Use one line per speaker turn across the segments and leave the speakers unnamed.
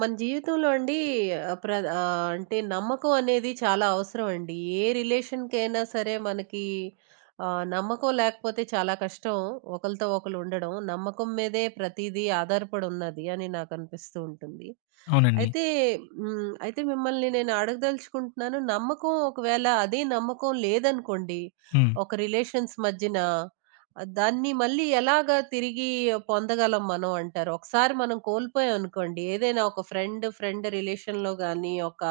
మన జీవితంలో అండి ఆహ్, ప్ర అంటే నమ్మకం అనేది చాలా అవసరం అండి. ఏ రిలేషన్‌కైనా సరే మనకి నమ్మకం లేకపోతే చాలా కష్టం. ఒకళ్ళతో ఒకళ్ళు ఉండడం. నమ్మకం మీదే ప్రతీదీ ఆధారపడి ఉన్నది అని నాకు అనిపిస్తూ ఉంటుంది.
అవునండి.
అయితే అయితే మిమ్మల్ని నేను అడగదలుచుకుంటున్నాను. నమ్మకం ఒకవేళ అదే నమ్మకం లేదనుకోండి,
హ్మ్.
ఒక రిలేషన్స్ మధ్యన దాన్ని మళ్ళీ ఎలాగా తిరిగి పొందగలం మనం అంటారు? ఒకసారి మనం కోల్పోయామనుకోండి, ఏదైనా ఒక ఫ్రెండ్ రిలేషన్‌లో గాని, ఒక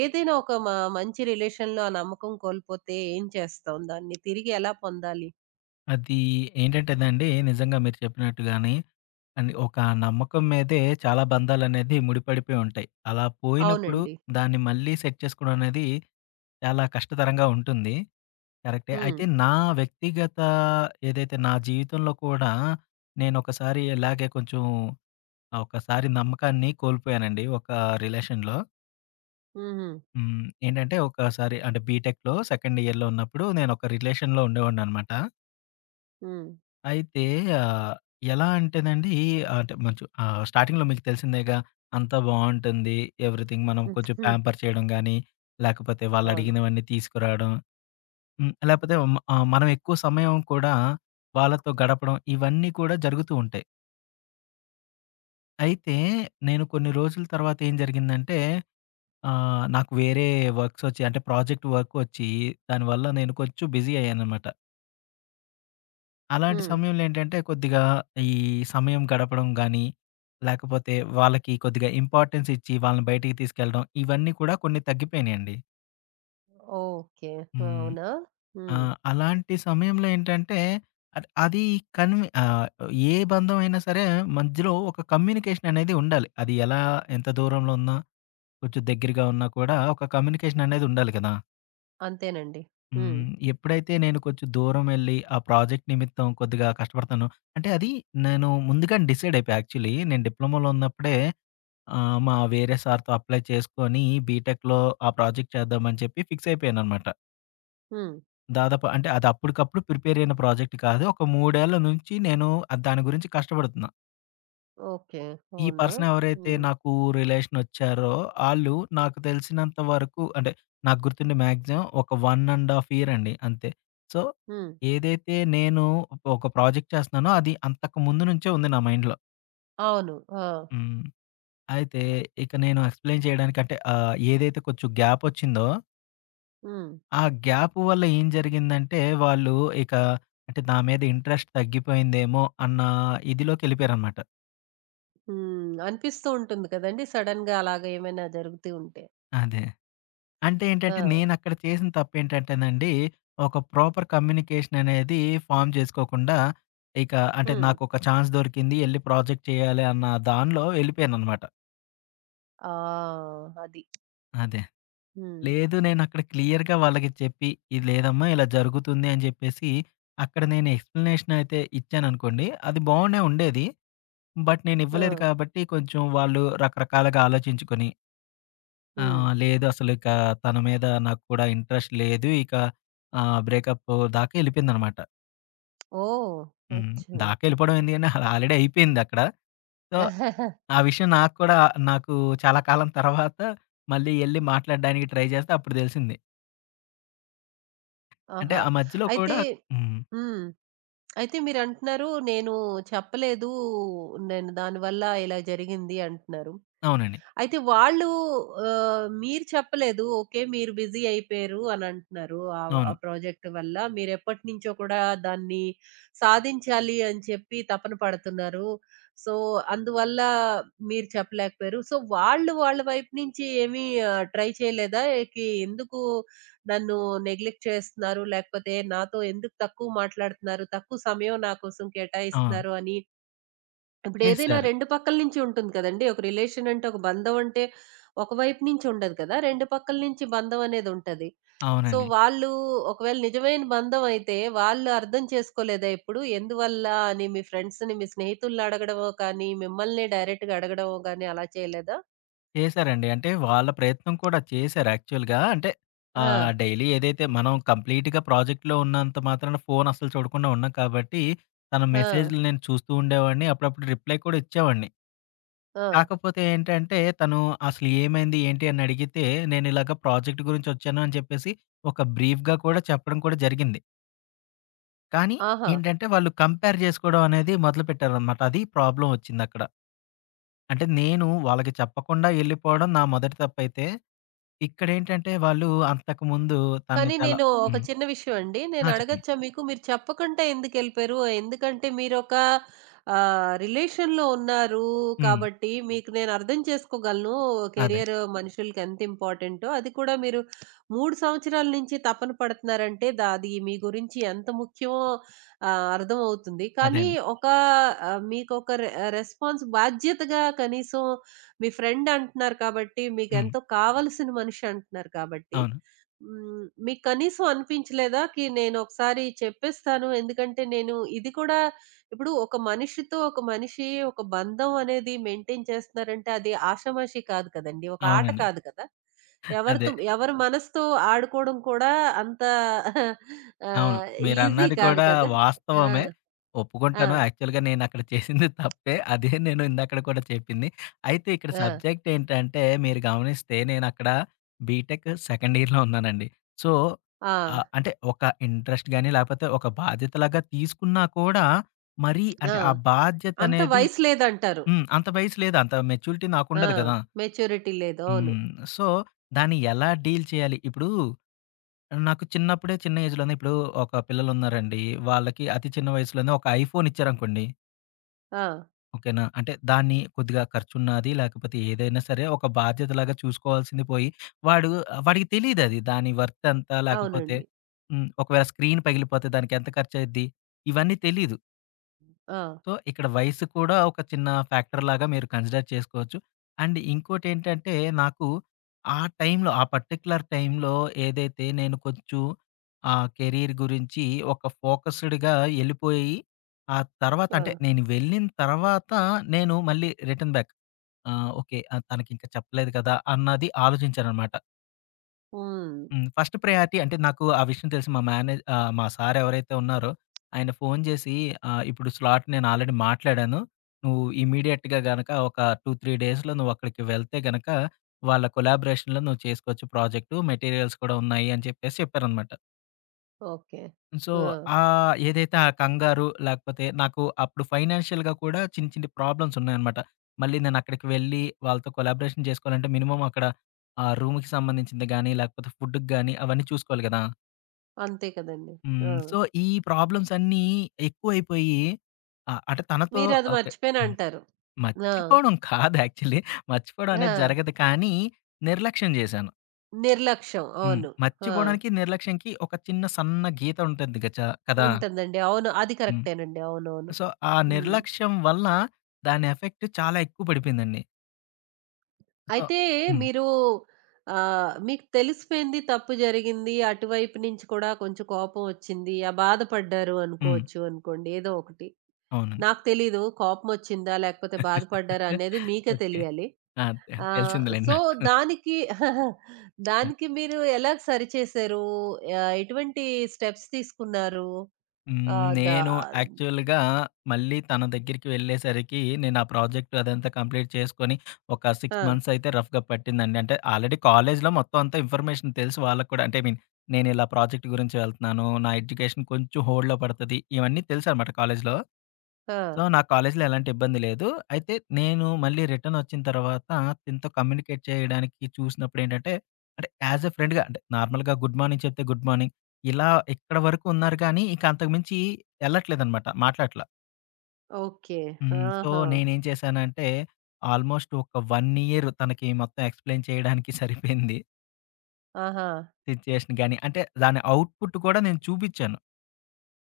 ఏదైనా ఒక మంచి రిలేషన్‌లో ఆ నమ్మకం కోల్పోతే ఏం చేస్తాం? దాన్ని తిరిగి ఎలా పొందాలి?
అది ఏంటంటేనండి, నిజంగా మీరు చెప్పినట్టుగానే అండ్ ఒక నమ్మకం మీదే చాలా బంధాలనేది ముడిపడిపోయి ఉంటాయి. అలా పోయినప్పుడు
అవునండి.
దాన్ని మళ్ళీ సెట్ చేసుకోవడం అనేది చాలా కష్టతరంగా ఉంటుంది. కరెక్టే.
హ్మ్.
అయితే నా వ్యక్తిగత ఏదైతే నా జీవితంలో కూడా నేనొకసారి ఇలాగే కొంచెం ఒకసారి నమ్మకాన్ని కోల్పోయానండి ఒక రిలేషన్‌లో.
హుహు.
హ్మ్. ఏంటంటే ఒకసారి అంటే బీటెక్‌లో సెకండ్ ఇయర్‌లో ఉన్నప్పుడు నేనొక రిలేషన్‌లో ఉండేవాడిననమాట.
హ్మ్.
అయితే ఆహ్, ఎలా అంటేనండి, అంటే మంచు స్టార్టింగ్‌లో మీకు తెలిసిందేగా! అంతా బావుంటుంది. ఎవ్రీథింగ్ మనం
హ్మ్.
కొంచెం
హ్మ్.
ప్యాంపర్ చేయడం గానీ, లేకపోతే
అవును.
వాళ్ళడిగినవన్నీ తీసుకురావడం. హ్మ్. లేకపోతే మనం ఎక్కువ సమయం కూడా వాళ్ళతో గడపడం ఇవన్నీ కూడా జరుగుతూ ఉంటాయి. అయితే నేను కొన్ని రోజుల తర్వాత ఏం జరిగిందంటే, నాకు వేరే వర్క్స్ ఒచ్చాయి. అంటే ప్రాజెక్ట్ వర్క్ ఒచ్చి దానివల్ల నేను కొంచెం బిజీ అయ్యాననమాట. అలాంటి
హ్మ్.
సమయంలో ఏంటంటే కొద్దిగా ఈ సమయం గడపడం గానీ, లేకపోతే వాళ్ళకి కొద్దిగా ఇంపార్టెన్స్ ఇచ్చి వాళ్ళని బయటికి తీసుకెళ్ళడం ఇవన్నీ కూడా కొన్ని తగ్గిపోయినియండి.
ఓకే.
హ్మ్.
అవునా?
ఆ!
హ్మ్.
అలాంటి సమయంలో ఏంటంటే అది కన్వి ఆహ్, ఏ బంధం అయినా సరే మధ్యలో ఒక కమ్యూనికేషన్ అనేది ఉండాలి. అది ఎలా ఎంత దూరంలో ఉన్నా కొంచెం దగ్గరగా ఉన్నా కూడా ఒక కమ్యూనికేషన్ అనేది ఉండాలి కదా!
అంతేనండి. హ్మ్.
హ్మ్. ఎప్పుడైతే నేను కొంచెం దూరం వెళ్లి, ఆ ప్రాజెక్ట్ నిమిత్తం కొద్దిగా కష్టపడతాను అంటే అది నేను ముందుగానే డిసైడ్ అయిపోయా యాక్చువల్లీ. నేను డిప్లొమాలో ఉన్నప్పుడే మా వేరే సార్‌తో అప్లై చేసుకొని బీటెక్‌లో ఆ ప్రాజెక్ట్ చేద్దామని చెప్పి ఫిక్స్ అయిపోయాననమాట.
హ్మ్.
దాదాపు అంటే అది అప్పటికప్పుడు ప్రిపేర్ అయిన ప్రాజెక్ట్ కాదు. ఒక 3 ఏళ్ల నుంచి నేను దాని గురించి కష్టపడుతున్నా.
ఓకే.
ఈ
అవునా?
పర్సన్ ఎవరైతే
హ్మ్.
నాకు రిలేషన్ వచ్చారో, ఆళ్ళు నాకు తెలిసినంత వరకు అంటే, నాకు గుర్తుండి మాక్సిమం ఒక 1 ½ ఇయర్ అండి అంతే. సో,
హ్మ్.
ఏదైతే నేను ఒక ప్రాజెక్ట్ చేస్తున్నానో అది అంతకు ముందు నుంచే ఉంది నా మైండ్‌లో.
అవును. ఆ!
హ్మ్. అయితే ఇక నేను ఎక్స్‌ప్లెయిన్ చేయడానికి అంటే ఏదైతే కొంచెం గ్యాప్ వచ్చిందో,
హ్మ్.
ఆ గ్యాప్ వల్ల ఏం జరిగిందంటే వాళ్ళు ఇక అంటే నా మీద ఇంట్రెస్ట్ తగ్గిపోయిందేమో అన్న ఇదిలోకెళ్ళిపోయారనమాట.
హ్మ్. అనిపిస్తూ ఉంటుంది కదండీ! సడెన్‌గా అలాగా ఏమైనా జరుగుతూ ఉంటే.
అదే. అంటే
ఆ!
ఏంటంటే, నేనక్కడ చేసిన తప్పేంటంటేనండి, ఒక ప్రాపర్ కమ్యూనికేషన్ అనేది ఫార్మ్ చేసుకోకుండా, ఇక అంటే
హ్మ్.
నాకొక ఛాన్స్ దొరికింది, ఎళ్లి ప్రాజెక్ట్ చేయాలి అన్న దానిలో ఎళ్ళిపోయాననమాట.
ఆ! అది.
అదే.
హ్మ్.
లేదు నేనక్కడ క్లియర్‌గా వాళ్ళకి చెప్పి, ఇది లేదమ్మా ఇలా జరుగుతుంది అని జెప్పేసి, అక్కడ నేను ఎక్స్‌ప్లనేషన్ అయితే ఇచ్చాననుకోండి, అది బానే ఉండేది. బట్ నేనివ్వలేదు
ఆ!
కాబట్టి కొంచెం వాళ్ళు రకరకాలుగా ఆలోచించుకొని ఆ!
హ్మ్.
లేదు అసలిక తన మీద నాకు కూడా ఇంట్రెస్ట్ లేదు. ఇక బ్రేకప్ దాకా ఎళ్ళిపోయిందనమాట.
ఓహ్!
హ్మ్.
అచ్చా!
దాకా ఎళ్ళిపోవడం ఎందుకండి, అది ఆల్రెడీ అయిపోయిందక్కడ. సో, ఆ విషయం నాకు కూడా నాకు చాలా కాలం తర్వాత మళ్ళీ ఎళ్లి మాట్లాడడానికి ట్రై చేస్తే అప్పుడు తెలిసింది. అంటే
ఆహా!
ఆ మధ్యలో
అయితే
కూడా హ్మ్.
హ్మ్. అయితే మీరంటున్నారు, నేను చెప్పలేదు. నేను దానివల్ల ఇలా జరిగింది అంటున్నారు.
అవునండి.
అయితే వాళ్ళు మీరు చెప్పలేదు. ఓకే. మీరు బిజీ అయిపోయారు అని అంటున్నారు. ఆ
అవును.
ప్రాజెక్ట్ వల్ల. మీరెప్పటినుంచో కూడా దాన్ని సాధించాలి అని చెప్పి తపన పడుతున్నారు. సో, అందువల్ల మీరు చెప్పలేకపోయారు. సో, వాళ్ళు వాళ్ళ వైపు నుంచి ఏమి ట్రై చేయలేదా? ఎందుకు నన్ను నెగ్లెక్ట్ చేస్తున్నారు? లేకపోతే నాతో ఎందుకు తక్కువ మాట్లాడుతున్నారు? తక్కువ సమయం నా కోసం
ఆ!
కేటాయిస్తున్నారు అని ఇప్పుడేదైనా
చేశారు.
2 పక్కల నుంచి ఉంటుంది కదండీ! ఒక రిలేషన్ అంటే, ఒక బంధం అంటే, ఒకవైపు నుంచి ఉండదు కదా! 2 పక్కల నుంచి బంధం అనేదుంటది. సో,
అవునండి.
వాళ్ళు ఒకవేళ నిజమైన బంధం అయితే, వాళ్ళు అర్థం చేసుకోలేదా ఎప్పుడు? ఎందువల్ల అని మీ ఫ్రెండ్స్‌ని, మీ స్నేహితుల్ని అడగడమో కానీ, మిమ్మల్ని డైరెక్ట్‌గా అడగడమో గాని అలా చేయలేదా?
చేశారండి. అంటే వాళ్ళ ప్రయత్నం కూడా చేశారు యాక్చువల్‌గా. అంటే
ఆ!
డైలీ ఏదైతే మనం కంప్లీట్‌గా ప్రాజెక్ట్‌లో ఉన్నంత మాత్రాన ఫోన్ అస్సలు చూడకుండా ఉన్నాం కాబట్టి, తన
ఆ!
మెసేజ్‌లు నేను చూస్తూ ఉండేవాడిని. అప్పుడప్పుడు రిప్లై కూడా ఇచ్చేవాడిని.
ఆ!
కాకపోతే ఏంటంటే తను అసలు ఏమైంది? ఏంటి? అని అడిగితే నేను ఇలాగ ప్రాజెక్ట్ గురించి వచ్చాను అని చెప్పేసి ఒక బ్రీఫ్‌గా కూడా చెప్పడం కూడా జరిగింది. కానీ
ఆహా!
ఏంటంటే వాళ్ళు కంపేర్ చేసుకోవడం అనేది మొదలుపెట్టారనమాట. అది ప్రాబ్లమ్ వచ్చిందక్కడ. అంటే నేను వాళ్ళకి చెప్పకుండా ఎళ్ళిపోవడం నా మొదటి తప్పైతే ఇక్కడేంటంటే వాళ్ళు అంతకుముందు తనని
కానీ
చాలా
నేను హ్మ్. ఒక
హ్మ్.
చిన్న విషయం అండి. నేను
ఆ! చెప్పండి.
అడగచ్చా మీకు? మీరు చెప్పకుండా ఎందుకెళ్ళిపోయారు? ఎందుకంటే మీరొక రిలేషన్‌లో ఉన్నారు
హ్మ్.
కాబట్టి మీకు నేను అర్థం చేసుకోగలను.
అదే.
కెరియర్ మనుషులకి ఎంత ఇంపార్టెంటో. అది కూడా మీరు 3 సంవత్సరాల నుంచి తపన పడుతున్నారంటే అది మీ గురించి ఎంత ముఖ్యమో అర్థమవుతుంది.
అదే
కానీ
అండి.
ఒక మీకొక రెస్పాన్స్ బాధ్యతగా కనీసం మీ ఫ్రెండ్ అంటున్నారు కాబట్టి,
హ్మ్.
మీకెంతో కావాల్సిన మనిషి అంటున్నారు కాబట్టి
అవును.
హ్మ్. మీకు కనీసం అనిపించలేదా? కి నేనొకసారి చెప్పేస్తాను. ఎందుకంటే నేను ఇది కూడా ఇప్పుడు ఒక మనిషితో ఒక మనిషి ఒక బంధం అనేది మెయింటైన్ చేస్తున్నారంటే అది ఆషామాషీ కాదు కదండీ! ఒక ఆట
అవునండి.
కాదు కదా!
అదే.
ఎవరితో ఎవరి అవును. మనసుతో ఆడుకోవడం కూడా అంత
అవును.
ఆహ్, ఈజీ మంచిది
మీరన్నది
కాదు
కూడా
కదా! కాదు.
వాస్తవమే.
ఆ! ఆ!
ఒప్పుకుంటాను. యాక్చువల్‌గా నేనక్కడ చేసింది తప్పే. అదే నేను ఇందాకడ కూడా చెప్పింది. అయితే ఇక్కడ
ఆ!
సబ్జెక్ట్ ఏంటంటే మీరు గమనిస్తే నేనక్కడ బీటెక్ సెకండ్ ఇయర్‌లో ఉన్నానండి. సో,
ఆ!
అంటే ఒక ఇంట్రెస్ట్ గాని, లేకపోతే ఒక బాధ్యతలాగా తీసుకున్నా కూడా మరీ
ఆ!
అంటే ఆ
అంత
బాధ్యతనేది
వయసు లేదంటారు.
హ్మ్. అంత వయసు లేదు. అంత మెచ్యూరిటీ
ఆ!
నాకుండదు కదా!
మెచ్యూరిటీ లేదు. అవును.
హ్మ్. సో, దాన్ని ఎలా డీల్ చేయాలి? ఇప్పుడు నాకు చిన్నప్పుడే చిన్న ఏజ్‌లోనే ఇప్పుడు ఒక పిల్లలున్నారండి. వాళ్ళకి అతి చిన్న వయసులోనే ఒక ఐఫోన్ ఇచ్చారనుకోండి.
ఆ!
ఓకేనా? అంటే దాన్ని కొద్దిగా ఖర్చున్నాది లేకపోతే ఏదైనా సరే ఒక బాధ్యతలాగా చూసుకోవాల్సింది పోయి, వాడు వాడికి తెలీదది. దాని వర్త్ ఎంత లేకపోతే
అవునండి.
హ్మ్. ఒకవేళ స్క్రీన్ పగిలిపోతే దానికెంత ఖర్చయిద్ది? ఇవన్నీ తెలీదు.
ఆ!
సో, ఇక్కడ వయసు కూడా ఒక చిన్న ఫ్యాక్టర్ లాగా మీరు కన్సిడర్ చేసుకోవచ్చు. అండ్ ఇంకోటేంటంటే, నాకు ఆ టైంలో, ఆ పర్టిక్యులర్ టైంలో ఏదైతే నేను కొంచెం కెరీర్ గురించి ఒక ఫోకస్‌డ్‌గా ఎళ్ళిపోయి, ఆ తర్వాత
ఆ!
అంటే నేను వెళ్ళిన తర్వాత నేను మళ్ళీ రిటర్న్ బ్యాక్. ఓకే. తనకింకా చెప్పలేదు కదా! అన్నది ఆలోచించాననమాట.
హ్మ్.
హ్మ్. ఫస్ట్ ప్రయారిటీ అంటే నాకు ఆ విషయం తెలిసి మా మేనేజ్ మా సార్ ఎవరైతే ఉన్నారో ఆయన ఫోను చేసి "ఇప్పుడు స్లాట్ నేను ఆల్రెడీ మాట్లాడాను. నువ్వు ఇమ్మీడియేట్‌గా గనక ఒక 2, 3 డేస్‌లో నువ్వు అక్కడికి వెళ్తే గనక వాళ్ళ కొలాబరేషన్‌లో నువ్వు చేసుకోవచ్చు ప్రాజెక్టు. మెటీరియల్స్ కూడా ఉన్నాయి" అని చెప్పేసి చెప్పారనమాట.
ఓకే.
సో,
ఆ!
ఏదైతే ఆ కంగారు లేకపోతే నాకు అప్పుడు ఫైనాన్షియల్‌గా కూడా చిన్ని చిన్ని ప్రాబ్లమ్స్ ఉన్నాయన్నమాట. మళ్ళీ నేను అక్కడికి వెళ్ళి వాళ్ళతో కొలాబరేషన్ చేసుకోవాలంటే మినిమమ్ అక్కడ ఆ రూమ్‌కి సంబంధించింది గాని, లేకపోతే ఫుడ్‌కి గాని అవన్నీ చూసుకోవాలి గదా!
అంతే కదండీ. ఆ!
హ్మ్. సో, ఈ ప్రాబ్లమ్స్ అన్నీ ఎక్కువైపోయి అంటే తనతో
మీరది
ఓకే. హ్మ్.
మర్చిపోయానంటారు. ఆ!
మర్చిపోవడం కాదు యాక్చువల్లీ. మర్చిపోవడం
ఆ!
అనేది జరగదు కానీ, నిర్లక్ష్యం జేశాను.
నిర్లక్ష్యం.
హ్మ్.
అవును. ఆ!
మర్చిపోవడానికి, నిర్లక్ష్యంకి ఒక చిన్న సన్న గీత ఉంటుంది గచ కదా!
ఉంటుందండి. అవును. అది
హ్మ్.
కరెక్టేనండి. అవునవును.
సో, ఆ
హ్మ్.
నిర్లక్ష్యం వల్ల దాని ఎఫెక్ట్ చాలా ఎక్కువ పడిపోయిందండి. సో
అయితే
హ్మ్.
మీరు మీకు తెలిసిపోయింది తప్పు జరిగింది. అటువైపు నుంచి కూడా కొంచెం కోపం వచ్చింది. ఆ! బాధపడ్డారు
హ్మ్.
అనుకోవచ్చు అనుకోండి. ఏదో ఒకటి.
అవునండి.
నాకు తెలీదు కోపమొచ్చిందా? లేకపోతే బాధపడ్డారా? అనేది మీకే
ఓకే.
తెలియాలి.
ఆ!
ఆ!
తెలిసిందిలెండి
సో,
నాకు.
దానికి దానికి మీరు ఎలా సరిచేశారు? ఎటువంటి స్టెప్స్ తీసుకున్నారు?
హ్మ్.
ఆహ్, దా
నేను యాక్చువల్‌గా మళ్ళీ తన దగ్గరికి వెళ్ళేసరికి నేను ఆ ప్రాజెక్ట్ అదంతా కంప్లీట్ చేసుకొని ఒక 6
ఆ!
మంత్స్ అయితే రఫ్‌గా పట్టిందండి. అంటే ఆల్రెడీ కాలేజ్‌లో మొత్తం అంతా ఇన్ఫర్మేషన్ తెలుసు వాళ్ళకి కూడా. అంటే ఐ మీన్ నేను ఇలా ప్రాజెక్ట్ గురించి వెళ్తున్నాను. నా ఎడ్యుకేషన్ కొంచెం హోల్డ్‌లో పడతది. ఇవన్నీ తెలుసనమాట కాలేజ్‌లో.
ఆ!
సో, నా కాలేజ్‌లో ఎలాంటి ఇబ్బంది లేదు. అయితే నేను మళ్ళీ రిటర్న్ వచ్చిన తర్వాత తినతో కమ్యూనికేట్ చేయడానికి చూసినప్పుడేంటంటే, అంటే యాజ్ ఎ ఫ్రెండ్‌గా అంటే నార్మల్‌గా గుడ్ మార్నింగ్ చెప్తే గుడ్ మార్నింగ్. ఇలా ఇక్కడ వరకు ఉన్నారు కానీ, ఇంక అంతకు మించి ఎళ్ళట్లేదనమాట. మాట్లాడట్లా.
ఓకే.
హ్మ్. సో,
ఆహా!
నేనేం చేశానంటే, ఆల్మోస్ట్ ఒక 1 ఇయర్ తనకి మొత్తం ఎక్స్‌ప్లెయిన్ చేయడానికి సరిపోయింది.
ఆహా!
సిట్యుయేషన్ గాని, అంటే దాని అవుట్‌పుట్ కూడా నేను చూపిచ్చాను.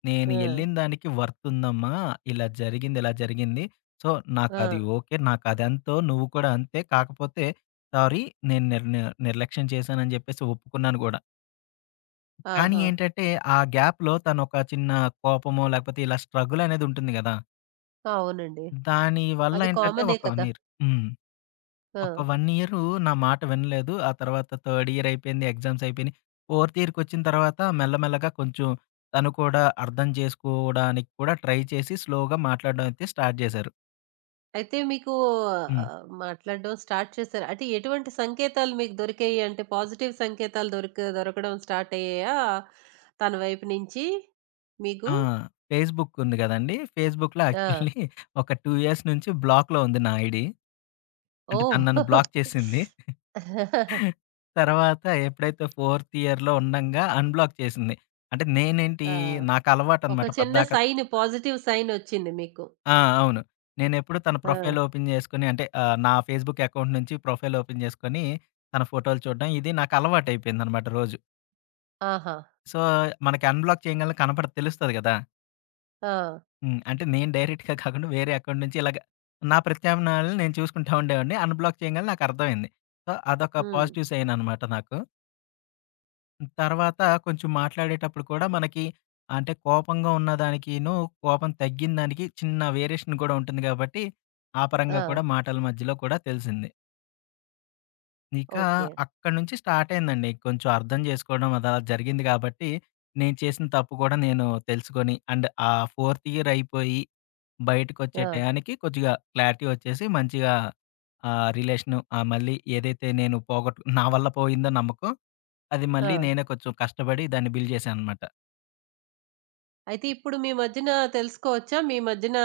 నేను
ఆ!
ఎళ్ళిన దానికి వర్తుందమ్మా! ఇలా జరిగింది, ఇలా జరిగింది. సో,
ఆ!
నాకది ఓకే. నాకదెంతో నువ్వు కూడా అంతే. కాకపోతే సారీ నేను నిర్లక్ష్యం చేశానని జెప్పేసి ఒప్పుకున్నాను గూడా. కానీ
ఆహా!
ఏంటంటే, ఆ గ్యాప్‌లో తనొక చిన్న కోపమో, లేకపోతే ఇలా స్ట్రగుల్ అనేది ఉంటుంది గదా!
అవునండి.
దాని వల్ల
అది హ్మ్.
ఏంటంటే
కామనే
ఒక
కదా!
నీరు హ్మ్. ఒక
ఆ!
1 ఇయరు నా మాట వినలేదు. ఆ తర్వాత థర్డ్ ఇయర్ అయిపోయింది. ఎగ్జామ్స్ అయిపోయినాయి. ఫోర్త్ ఇయర్‌కొచ్చిన తర్వాత మెల్లమెల్లగా కొంచెం తను కూడా అర్థం చేసుకోవడానికి కూడా ట్రై చేసి స్లోగా మాట్లాడడం అయితే స్టార్ట్ చేశారు.
అయితే మీకు
హ్మ్.
మాట్లాడడం స్టార్ట్ చేశారు. అంటే ఎటువంటి సంకేతాలు మీకు దొరికాయి? అంటే పాజిటివ్ సంకేతాలు దొరకడం స్టార్ట్ అయ్యాయా? తన వైపు నుంచి మీకు?
ఆ! ఫేస్‌బుక్ ఉంది గదండీ! ఫేస్‌బుక్‌లో
ఆ!
యాక్చువల్లీ ఒక 2 ఇయర్స్ నుంచి బ్లాక్‌లో ఉంది నా ఐడీ. అంటే తను
ఓహ్!
నన్ను బ్లాక్ చేసింది. తర్వాత ఎప్పుడైతే ఫోర్త్ ఇయర్‌లో ఉండంగా అన్‌బ్లాక్ చేసింది. అంటే నేనేంటి
ఆ!
నాకు
ఒక
అలవాటనమాట
చిన్న
పద్దాక
సైన్ పాజిటివ్ సైన్ ఒచ్చింది మీకు.
ఆ! అవును. నేనెప్పుడు తన
ఆ!
ప్రొఫైల్ ఓపెన్ చేసుకొని అంటే నా ఫేస్‌బుక్ అకౌంట్ నుంచి ప్రొఫైల్ ఓపెన్ చేసుకొని, తన ఫోటోలు చూడడం ఇది నాకు అలవాటయిపోయిందనమాట రోజు.
ఆహా!
సో, మనకి అన్‌బ్లాక్ చేయంగాల్నే కనపడ తెలుస్తది కదా!
ఆ!
హ్మ్. అంటే నేను డైరెక్ట్‌గా కాకుండా వేరే అకౌంట్ నుంచి ఇలాగ నా ప్రత్యామ్నాయాలను నేను చూసుకుంటా ఉండేవాడిని. అన్‌బ్లాక్ చేయంగాల్నే నాకర్థమైంది. సో, అదొక
హ్మ్.
పాజిటివ్ సైన్ అనమాట నాకు. తర్వాత కొంచెం మాట్లాడేటప్పుడు కూడా మనకి అంటే కోపంగా ఉన్నదానికిను, కోపం తగ్గిన దానికి చిన్న వేరియేషన్ కూడా ఉంటుంది గాబట్టి, ఆ పరంగా కూడా
ఆ!
మాటల మధ్యలో కూడా తెలిసింది. ఇక
ఓకే.
అక్కడి నుంచి స్టార్ట్ అయిందండి. కొంచెం అర్థం చేసుకోవడం అదలా జరిగింది గాబట్టి, నేను చేసిన తప్పు కూడా నేను తెలుసుకొని అండ్ ఆ ఫోర్త్ ఇయర్ అయిపోయి బయటకొచ్చే
ఆ!
టయానికి కొద్దిగా క్లారిటీ వచ్చేసి మంచిగా ఆ రిలేషను మళ్ళీ ఏదైతే నేను పోగొట్టు నా వల్ల పోయిందో నమ్మకం అది
ఆ!
మళ్ళీ నేనే కొంచెం కష్టపడి దాన్ని బిల్డ్ చేశాననమాట.
అయితే ఇప్పుడు మీ మధ్యన తెలుసుకోవచ్చా? మీ మధ్యన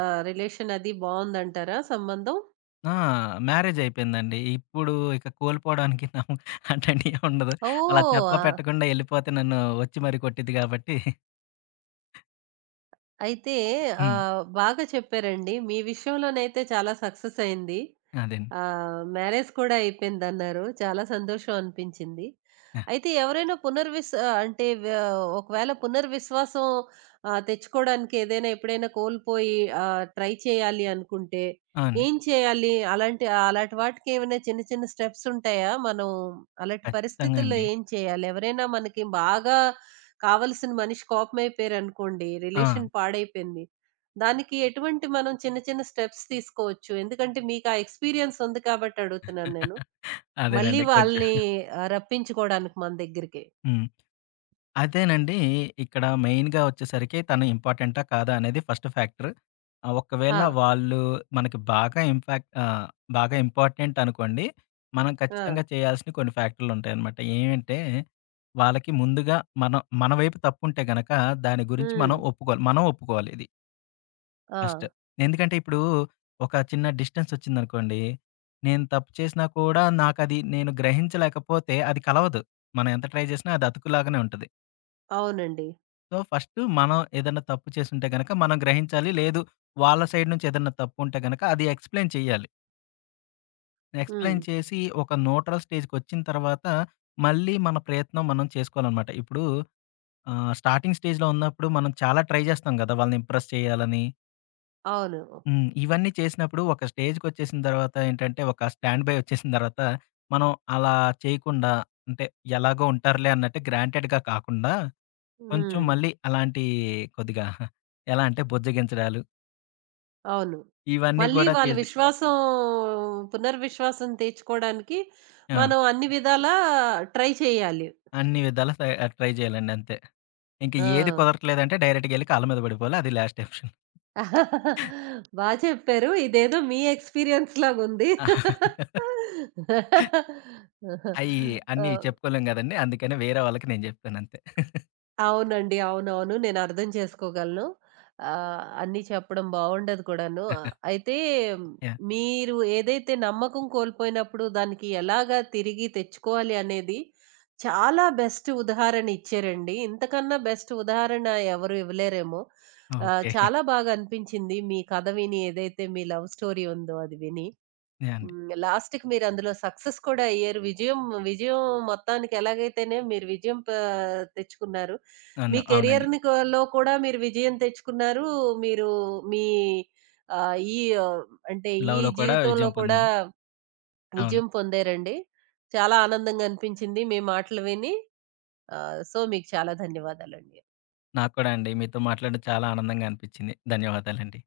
రిలేషన్ అది బావుందంటారా సంబంధం?
ఆ! మ్యారేజ్ అయిపోయిందండి. ఇప్పుడు ఇక కోల్పోవడానికి నా అట్లాంటివి ఏం ఉండదు. అలా
ఓహ్!
చెప్పా
ఆ!
పెట్టకుండా ఎళ్ళిపోతే నన్ను వచ్చి మరి కొట్టిద్ది కాబట్టి
అయితే
హ్మ్.
బాగా చెప్పారండి. మీ విషయంలోనైతే చాలా సక్సెస్ అయింది.
అదే అండి.
మ్యారేజ్ కూడా అయిపోయిందన్నారు. చాలా సంతోషం అనిపించింది.
ఆ!
అయితే ఎవరైనా పునర్విస్ ఆహ్, అంటే వ్య ఒకవేళ పునర్విశ్వాసం తెచ్చుకోవడానికి ఏదైనా ఎప్పుడైనా కోల్పోయి ట్రై చేయాలి అనుకుంటే
అవునండి.
ఏం చేయాలి? అలాంటి అలాంటి వాటికి ఏమైనా చిన్న చిన్న స్టెప్స్ ఉంటాయా? మనం అలాంటి
ఖచ్చితంగా
పరిస్థితుల్లో
అండి.
ఏం చేయాలి? ఎవరైనా మనకి బాగా కావలసిన మనిషి కోపమైపోయారనుకోండి,
ఆ!
రిలేషన్ పాడైపోయింది. దానికి ఎటువంటి మనం చిన్న చిన్న స్టెప్స్ తీసుకోవచ్చు. ఎందుకంటే మీకా ఎక్స్‌పీరియన్స్ ఉంది కాబట్టి అడుగుతున్నాను నేను. మళ్ళీ
అదేనండి కొంచెం.
వాళ్ళని రప్పించుకోవడానికి మన దగ్గరికి.
హ్మ్. అదేనండి. ఇక్కడ మెయిన్‌గా వచ్చేసరికి తను ఇంపార్టెంటా? కాదా? అనేది ఫస్ట్ ఫ్యాక్టర్.
ఆ!
ఒకవేళ వాళ్ళు మనకి బాగా ఇంపాక్ట్ బాగా ఇంపార్టెంట్ అనుకోండి. మనం ఖచ్చితంగా
ఆ!
చేయాల్సిన కొన్ని ఫ్యాక్టర్‌లుంటాయనమాట. ఏమంటే, వాళ్ళకి ముందుగా మనం మన వైపు తప్పుంటే గనక దాని గురించి
హ్మ్.
మనం ఒప్పుకోవాలి. మనం ఒప్పుకోవాలి ఇది
ఆ!
ఫస్ట్. ఎందుకంటే, ఇప్పుడు ఒక చిన్న డిస్టెన్సొచ్చిందనుకోండి. నేను తప్పు చేసినా కూడా నాకది నేను గ్రహించలేకపోతే అది కలవదు. మనం ఎంత ట్రై చేసినా అది అతుకులాగానే ఉంటది.
అవునండి.
సో, ఫస్టు మనం ఏదన్నా తప్పు చేసుంటే గనక మనం గ్రహించాలి. లేదు వాళ్ళ సైడ్ నుంచి ఏదన్నా తప్పుంటే గనక అది ఎక్స్‌ప్లెయిన్ చేయాలి.
హ్మ్.
ఎక్స్‌ప్లెయిన్ చేసి ఒక న్యూట్రల్ స్టేజ్‌కొచ్చిన తర్వాత మళ్ళీ మన ప్రయత్నం మనం చేసుకోవాలనమాట. ఇప్పుడు స్టార్టింగ్ స్టేజ్‌లో ఉన్నప్పుడు మనం చాలా ట్రై చేస్తాం గదా! వాళ్ళని ఇంప్రెస్ చేయాలని.
అవును.
హ్మ్. ఇవన్నీ చేసినప్పుడు ఒక స్టేజ్‌కొచ్చేసిన తర్వాత ఏంటంటే ఒక స్టాండ్ బై వచ్చేసిన తర్వాత మనం అలా చేయకుండా అంటే ఎలాగో ఉంటారులే అన్నట్టు గ్రాంటెడ్‌గా కాకుండా కొంచెం
హ్మ్.
మళ్ళీ అలాంటి కొద్దిగా ఎలా అంటే బుజ్జగించడాలు,
అవును.
ఇవన్నీ
మళ్ళీ
కూడా
వాళ్ళ
చేసి
విశ్వాసం పునర్విశ్వాసం తెచ్చుకోవడానికి
ఆ!
మనం అన్ని విధాలా ట్రై చేయాలి.
అన్ని విధాలా ట్రై చేయాలండి అంతే. ఇంక ఏది
ఆ!
కుదరట్లేదంటే డైరెక్ట్‌గెళ్లి కాళ్ళ మీద పడిపోవాలి. అది లాస్ట్ ఆప్షన్.
బా చెప్పారు. ఇదేదో మీ ఎక్స్‌పీరియన్స్ లాగుంది.
అయి అన్నీ
ఆ!
చెప్పుకోలేం గదండీ! అందుకని వేరే వాళ్ళకి నేను జెప్పాను అంతే.
అవునండి. అవునవును. నేనర్థం చేసుకోగలను. అన్నీ చెప్పడం బావుండదు కూడాను. ఆహ్, అయితే మ్,
యాహ్!
మీరు ఏదైతే నమ్మకం కోల్పోయినప్పుడు దానికి ఎలాగా తిరిగి తెచ్చుకోవాలి అనేది చాలా బెస్ట్ ఉదాహరణ ఇచ్చారండి. ఇంతకన్నా బెస్ట్ ఉదాహరణ ఎవరు ఇవ్వలేరేమో.
ఓకే.
చాలా బాగా అనిపించింది మీ కథ విని ఏదైతే మీ లవ్ స్టోరీ ఉందో అది విని.
యాహ్! అండి.
హ్మ్. లాస్ట్‌కి మీరందులో సక్సెస్ కూడా అయ్యారు. విజయం విజయం మొత్తానికి ఎలాగైతేనే మీరు విజయం తెచ్చుకున్నారు. మీ
అవును. అవునండి.
కెరియర్‌ని కూ లో కూడా మీరు విజయం తెచ్చుకున్నారు. మీరు మీ ఆహ్, ఈ ఆహ్, అంటే ఈ
లవ్‌లో కూడా
జీవితంలో
విజయం
కూడా
పొందాను. అవును.
విజయం పొందారండి. చాలా ఆనందంగా అనిపించింది మీ మాటలు విని. సో, మీకు చాలా ధన్యవాదాలండి.
నాకు కూడా అండి. మీతో మాట్లాడడం చాలా ఆనందంగా అనిపించింది. ధన్యవాదాలండి.